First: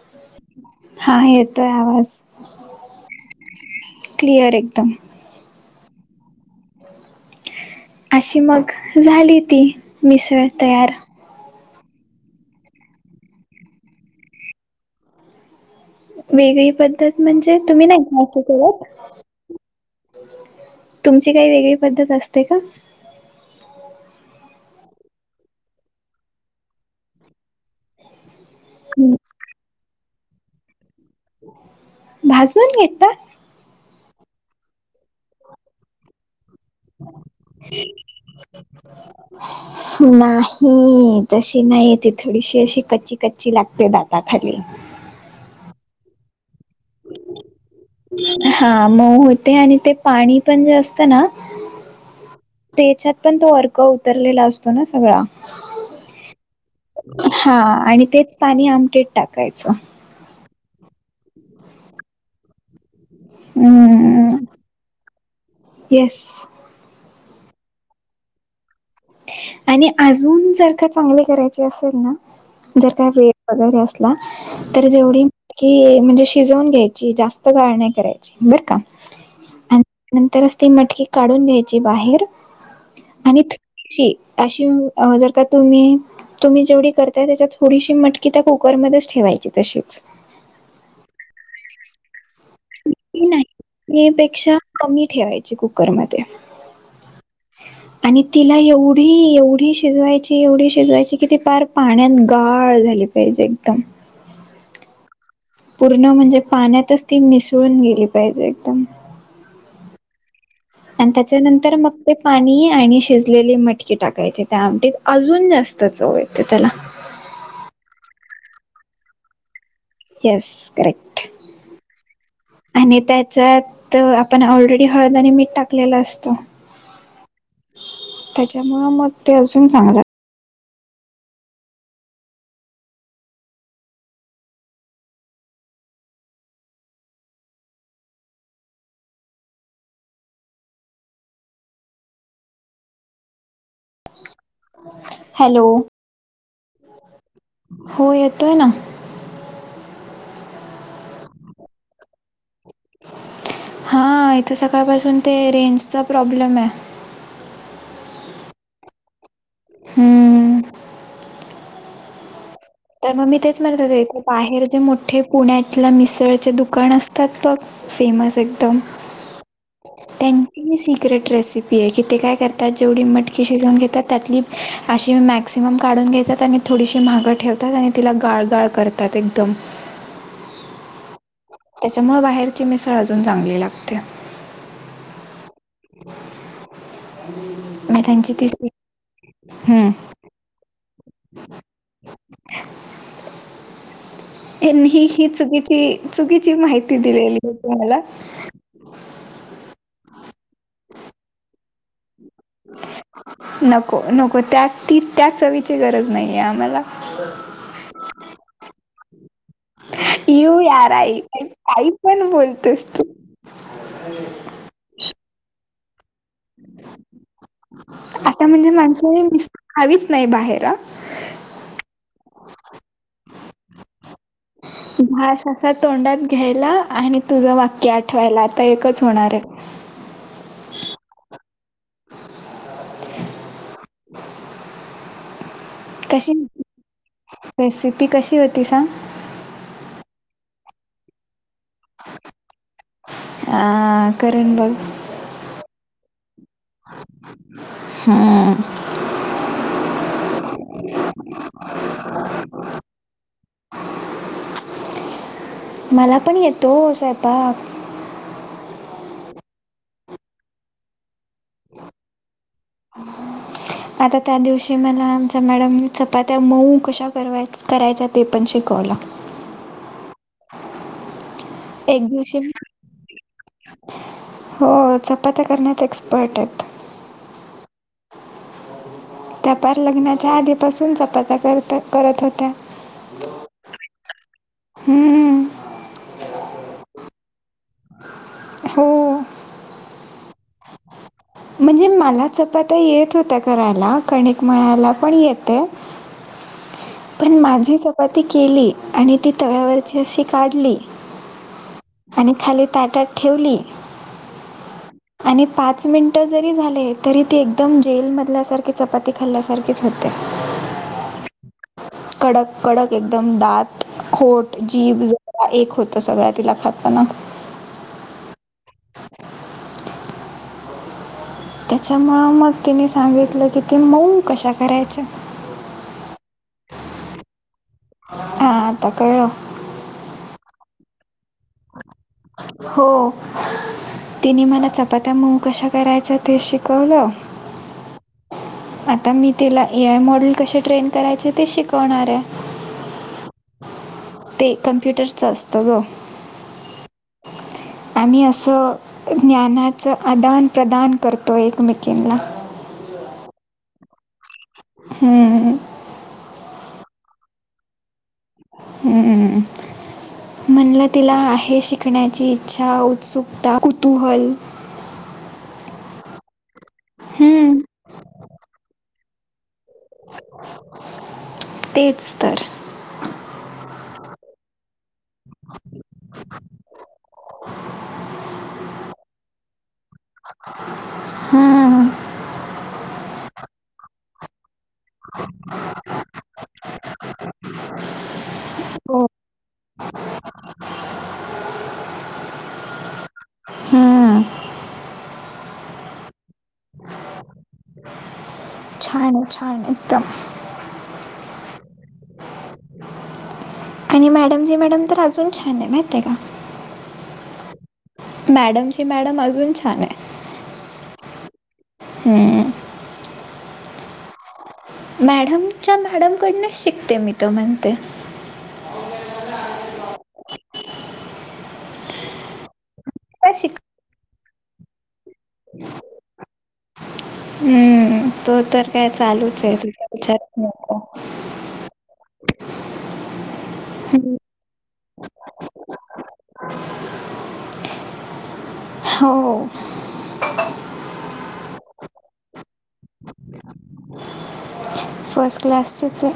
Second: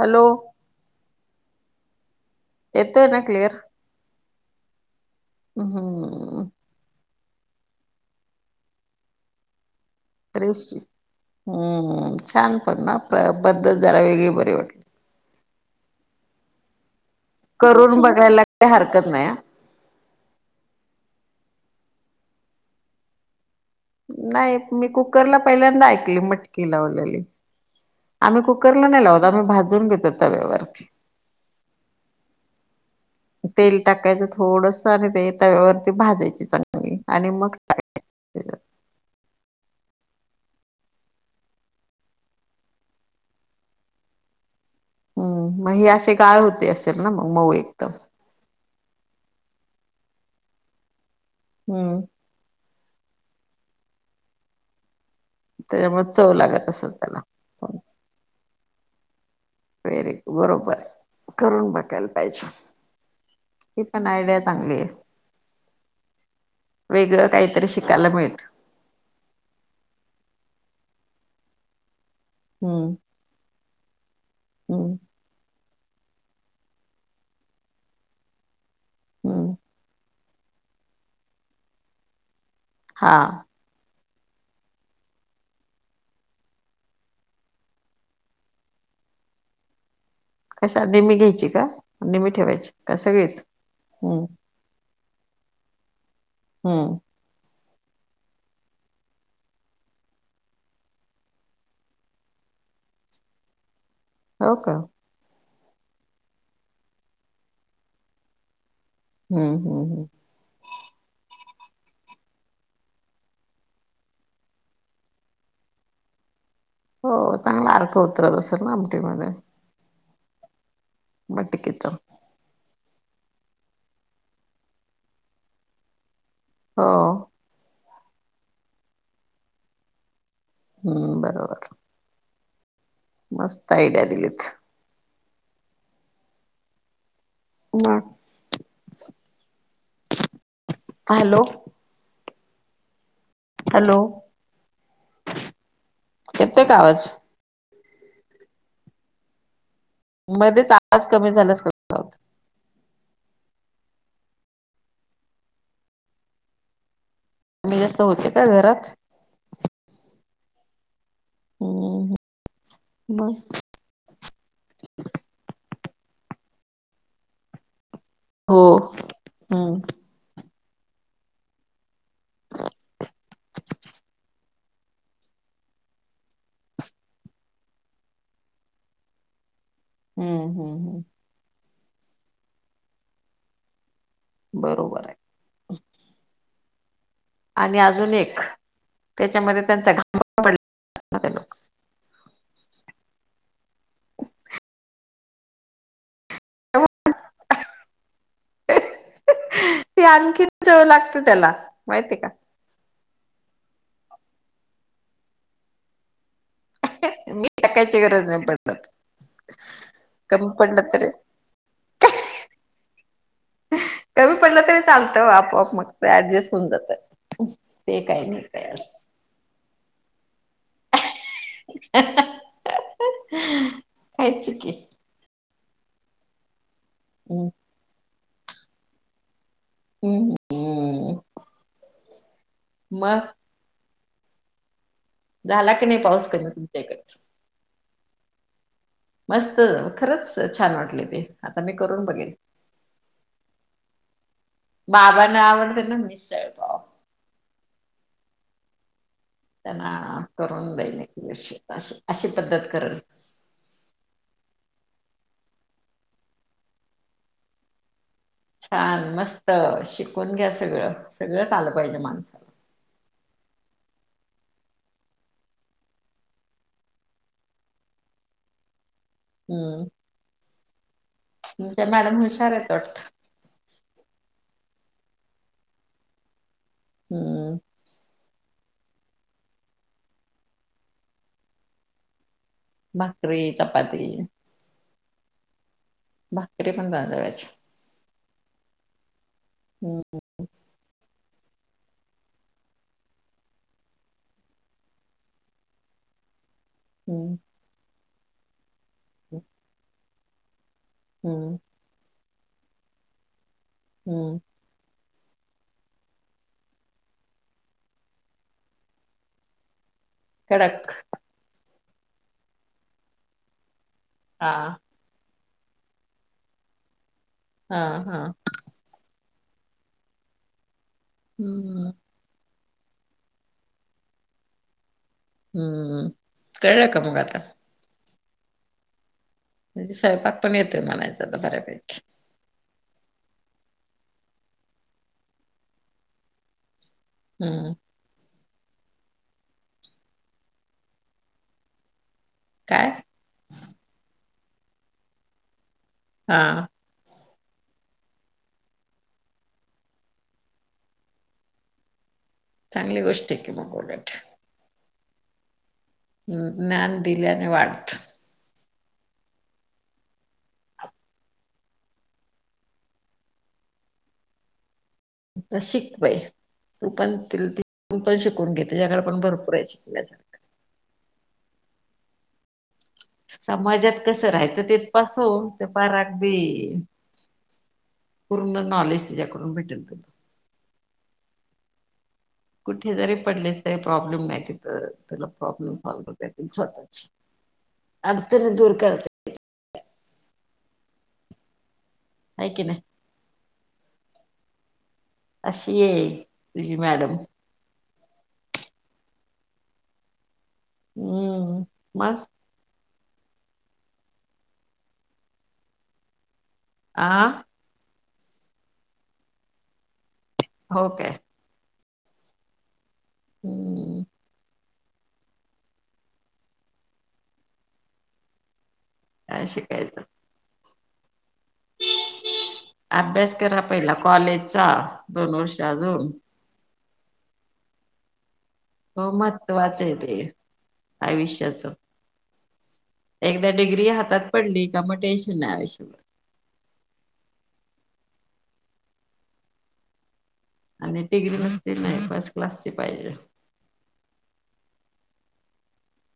Hello. हा येतोय आवाज. येतोय ना क्लिअर. क्लिअर एकदम. हम. अशी मग, झाली ती. मिसळ त्रेशी तयार हम्म छान पण ना, बद्धत जरा वेगळी बरी वाटली. वेगळी पद्धत म्हणजे, तुम्ही करून नाही बघायला [unintelligible] काही करत. हरकत नाही हा तुमची काही वेगळी पद्धत असते का. नाही मी कुकरला पहिल्यांदा ऐकली मटकी लावलेली. आम्ही कुकरला नाही लावत, आम्ही भाजून घेतो तव्यावरती. भाजून घेता. तेल टाकायचं थोडस आणि ते तव्यावरती भाजायची चांगली आणि मग टाकायची. [inaudible] नाही तशी नाही ती थोडीशी अशी कच्ची कच्ची लागते दाळ. ता खाली हम्म मग ही अशी गाळ होत असेल ना मऊ एकदम. हा मऊ होते आणि ते पाणी पण जास्त ना हम्म त्याच्यात पण तो अर्क उतरलेला असतो ना सगळा. त्याच्यामुळ चव लागत असल त्याला हा चा आणि तेच पाणी आमटीत टाकायचं. वेरी बरोबर आहे करून बघाल पाहिजे. ही पण हम्म आयडिया चांगली आहे. येस वेगळं काहीतरी शिकायला मिळतं. आणि अजून जर का चांगले करायचे असेल ना जर हम्म का वेळ वगैरे अस ना तर हम्म जेवढी मटकी म्हणजे शिजून घ्यायची जास्त गाळ नाही करायची, बर का. हम्म नंतरस ती मटकी काढून घ्यायची बाहेर हा आणि अशी, अशी जर का तुम्ही तुम्ही जेवढी करताय त्याच्यात थोडीशी मटकी त्या कुकर मध्येच ठेवायची तशीच. अच्छा नीमी घ्यायची का? नीमी ठेवायची का सगळीच? नीम हम्म पेक्षा कमी ठेवायची कुकरमध्ये हम्म आणि तिला एवढी एवढी शिजवायची एवढी शिजवायची, की ती फार पाण्यात गाळ झाली पाहिजे एकदम हो का पूर्ण म्हणजे पाण्यातच ती मिसळून गेली पाहिजे एकदम. हम्म हम्म हम्म अन त्याच्यानंतर मग ते पाणी आणि शिजलेली मटकी टाकायची त्या आमटीत अजून जास्त चवये ते त्याला. हो चांगला अर्क उतरत असेल ना आमटीमध्ये. Yes correct. मटकीच आणि त्याच्यात आपण ऑलरेडी हळद आणि मीठ टाकलेल असत. हो त्याच्यामुळ मग ते अजून चांगलं. हम्म बरोबर मस्त आईड्या दिलीत. मंग हॅलो हॅलो हॅलो, येतोय का आवाज हो येतोय ना. मध्येच आवाज कमी झाल्यास [unintelligible] हा इथे सकाळपासून ते रेंजचा प्रॉब्लेम आहे. कमी जास्त होते का घरात? हम्म हम्म तर मग मी तेच म्हणत होते इथे बाहेर जे मोठे पुण्यातल्या मिसळचे दुकान असतात बघ. फेमस हो एकदम. हम्म त्यांची सिक्रेट रेसिपी आहे कि ते काय करतात जेवढी मटकी शिजवून घेतात त्यातली- अशी मॅक्सिमम काढून घेतात आणि थोडीशी माग ठेवतात. आणि तिला गाळगाळ करतात एकदम. हम्म हम्म हम् त्याच्यामुळे बाहेरची मिसळ अजून चांगली लागते. बरोबर आहे. आणि मग अजून त्यांची एक ती त्याच्यामध्ये हम्म त्यांचा घ [unintelligible] त्यांनी ही चुकीची चुकीची माहिती दिलेली होती मला. ते आणखीन चव लागते त्याला माहितिये का? नको, नको त्या ती त्या चवीची गरज नाहीये आम्हाला. मीठ टाकायची गरज नाही पडत. कमी यु पडलं यार तरी आई काही पण बोलतेस तू. कमी पडलं तरी चालतं आपआप मग तेच ऍडजस्ट- होऊन जात ते काही नाही आता काय म्हणजे माणसं मिसळ खावीच नाही बाहेर. खायचं कि. तो घास असा तोंडात घ्यायला आणि हम्म तुझं वाक्य आठवायला आता एकच होणार आहे. हम्म हम्म मग झाला की नाही पाऊस कशी कमी तुमच्याकडचा. रेसिपी कशी होती सांग मस्त खरंच छान वाटल ते. आता मी करून बघेल. अ करण बघ बाबांना आवडते ना मिसळ पाव. हम्म त्यांना करून दे एक दिवशी मिसळ अशी पद्धत - मला पण येतो स्वयंपाक. छान मस्त शिकून घ्या सगळं सगळंच आलं पाहिजे माणसाला. आता त्या दिवशी मला आमच्या मॅडम चपात्या मऊ कशा बनवायच्या करायच्या ते पण शिकवला. हम्म तुमच्या एक मॅडम हुशार दिवशीहो आहेत वाटत. चपात्या करण्यात एक्सपर्ट आहेत. हम्म त्या पार लग्नाच्या आधीपासून चपात्या करत करत होत्या. भाकरी, चपाती, हम्म भाकरी पण [unintelligible] हो हम्म हम्म म्हणजे मला चपात्या येत होत्या करायला कणिक मळायला पण येत. हम्म पण माझी चपाती केली आणि ती तव्यावरची अशी काढली. हम्म. आणि खाली ताटात ठेवली. हम्म. [inaudible] आणि पाच मिनिटं जरी झाले, तरी ती एकदम जेलमधल्यासारखी चपाती खाल्ल्यासारखीच होते. कंडक. कंडक कंडक एकदंम दांत हा खोटं जीभ एक होतं सगळ्यां तिलां खातांना. हां हां. हम्म त्यांच्यामुळे मंग तिने सांगितलं की ती मऊं कशां करांयचा. हम्मं कळलं कां मंग आंता. हां आंता कळलं. म्हणजे स्वयंपाक पणं येतोय म्हणायचां तरं बऱ्यांपैकी. हो. तिने मलां चपांत्या मऊं कशां करांयच ते शिकवलं. हम्मं. आंता मी तिलां ए आय मॉडेल कसे ट्रेन करायचे ते शिकवणांर आहे. कायं? ते कम्प्युटरचं असतं गं. हां. आम्हीं असं ज्ञानाचं आंदान प्रदांन करतो एकमेकींना. चांगली गोष्ट आहे की मगं उलटं. हम्मं हम्मं. ज्ञांन दिल्याने वाढतं. हम्मं. म्हणलं तिलां आहे शिकण्यांची ईच्छा उत्सुंकता कुतूंहल. अश्विन बयां तूं करं तिलां हम्म, तूं पणं शिकूंण घे तसंच तेचं तरं. समाजांत कसं राहायचं तेथं पासून ते पारं अगदीं. हम्मं पूर्ण नॉलेज तिच्यांकडूंन भेटेल तुलां. हम्मं. कुंठे जरी पडलेस तरी प्रॉब्लेम नाहीं तिथ तुझां प्रॉब्लेम सॉल्व. त्यांतील स्वंतःची अडचने दूंर हो करते. है की नाहीं. हम्मं. अशी ये तुझी मॅडम. छांन आहे छांन आहे एकदंम. हम्मं पास्. आणि मॅडम जी मॅडम तरं अजूंन छांन आहे माहीत आहे कां. आं. मॅडमची मॅडम अजूंन छांन आहे. हो कायं. हम्मं. हम्मं. मॅडमच्यां मॅडमकंडनचं शिकते मी तरं म्हणते. कायं शिकायचं. अभ्यास शिक करां पहिला कॉलेजचां दोन वर्ष अजूंन हम्म तो तरं कायं हो चालूंचं आहे तुं महत्त्वाचं ते विचारं आयुष्याचं एकदा डिग्री हातात पडली का म टेन्शन नाही आयुष्यभर. हो! आणि डिग्री नसते नाई पासं. क्लासची पाहिजे फर्स्ट क्लासचीच हे!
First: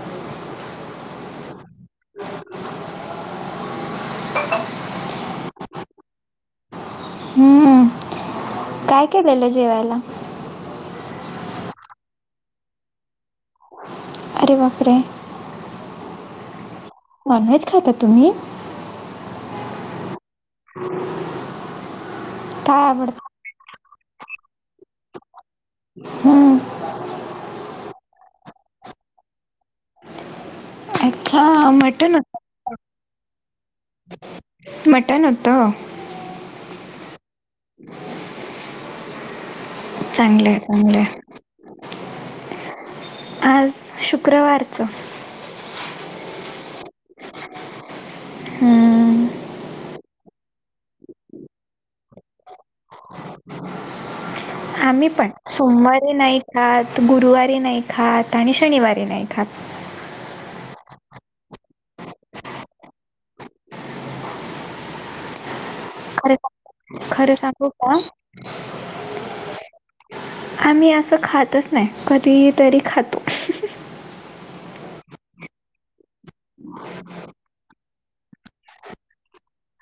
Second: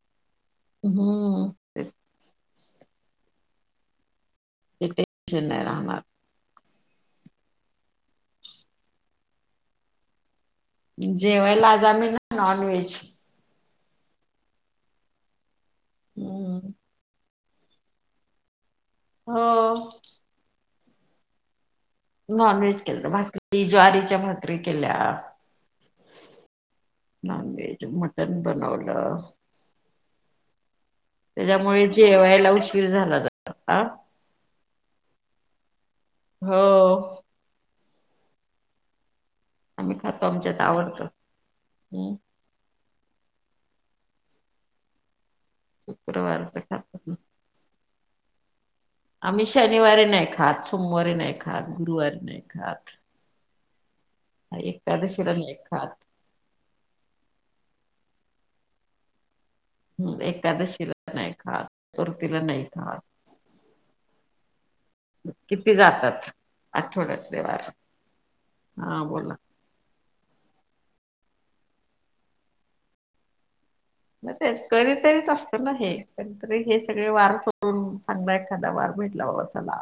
हू! एक टेन्शन नाही राहणार. हू काय काय केल जेवायला? जेवयला आज आम्ही ना नॉन व्हेज. अरे बापरे! हू! नॉनव्हेज खाता तुम्ही? हो! [inaudible] नॉन व्हेज काय केलंत आवडतं? भाकरी ज्वारीच्या भाकरी केल्या. हम्म. नॉनव्हेज मटन बनवल. अच्छा त्याच्यामुळे मटन होत जेवायला उशीर झाला [unintelligible] मटण होत. हो! आम्ही खातो चांगलं आहे आमच्यात चांगलं आवडत आहे. ह! आज शुक्रवारचं? शुक्रवाराच खातात ना! हू! आम्ही शनिवारी नाही खात, सोमवारीे नाही खात, गुरुवारी नाही खात. आम्ही पण एकादशीला नाही खात सोमवारी नाही खात, गुरुवारी नाही खात, आणि व शनिवारी नाही खात. हू एकादशीला नाही खात, चतुर्थी नाही खात. किती जातात खरं खरं आठवड्यातले वार. सांगू का हा बोला. आम्ही असं खातच नाही कधी तरी खातो. म तेच कधीतरीच असतं ना हे कधीतरी हे सगळे वार सोडून चांगला एखादा वार भेटला चला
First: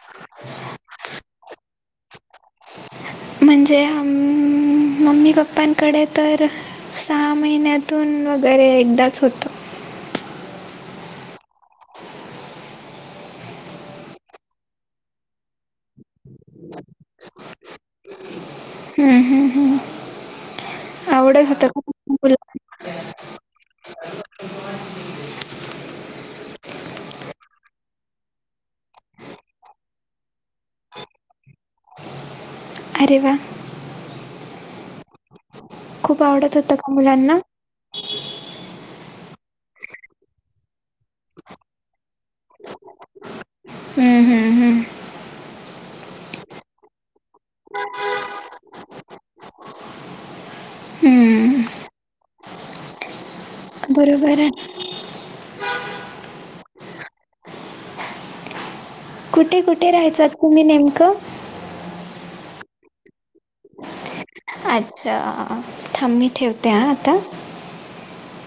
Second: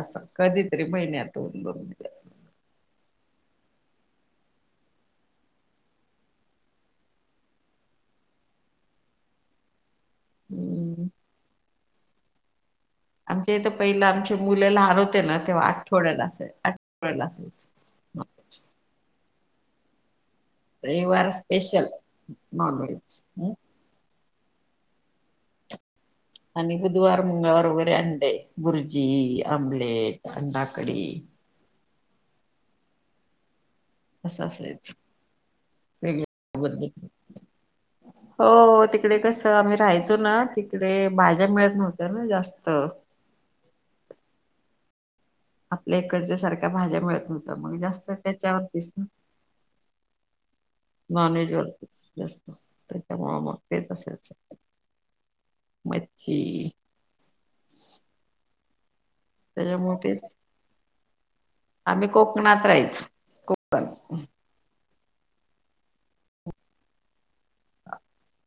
असं कधीतरी महिन्यातून दोन म्हणजे हम्म. मम्मी पप्पांकडे तर सहा महिन्यातून वगैरे एकदाच होतं. हू! आमच्या इथं पहिलं आमचे मुल लहान होतेना तेव्हा आठवड्याला असाय आठवड्याला असायचं. [inaudible] हू हू हू! रविवार स्पेशल मुला नाॉनवेज. [inaudible] आणि बुधवार, मंगळवार वगैरे अंडे भुर्जी, आमलेट अंडाकडी. अरे वा! असं असायच खूप आवडत होतं का वेगवेगळ्या मुलांना [unintelligible] हो तिकडे कसं आम्ही राहायचो ना तिकडे भाज्या मिळत नव्हत्या ना जास्त. हू हू हू! आपल्या इकडच्या सारख्या भाज्या मिळत नव्हत्या, मग जास्त त्याच्या [inaudible] नॉनव्हेज हम्म, वर जास्त [inaudible] तेच असायचं बरोबर आहे मच्छी. कुठे कुठे त्याच्यामुळे राहायचात तेच तुम्ही नेमकं? आम्ही कोकणात राहायचो. बर अच्छा थांब मी ठेवते हा आता. [unintelligible]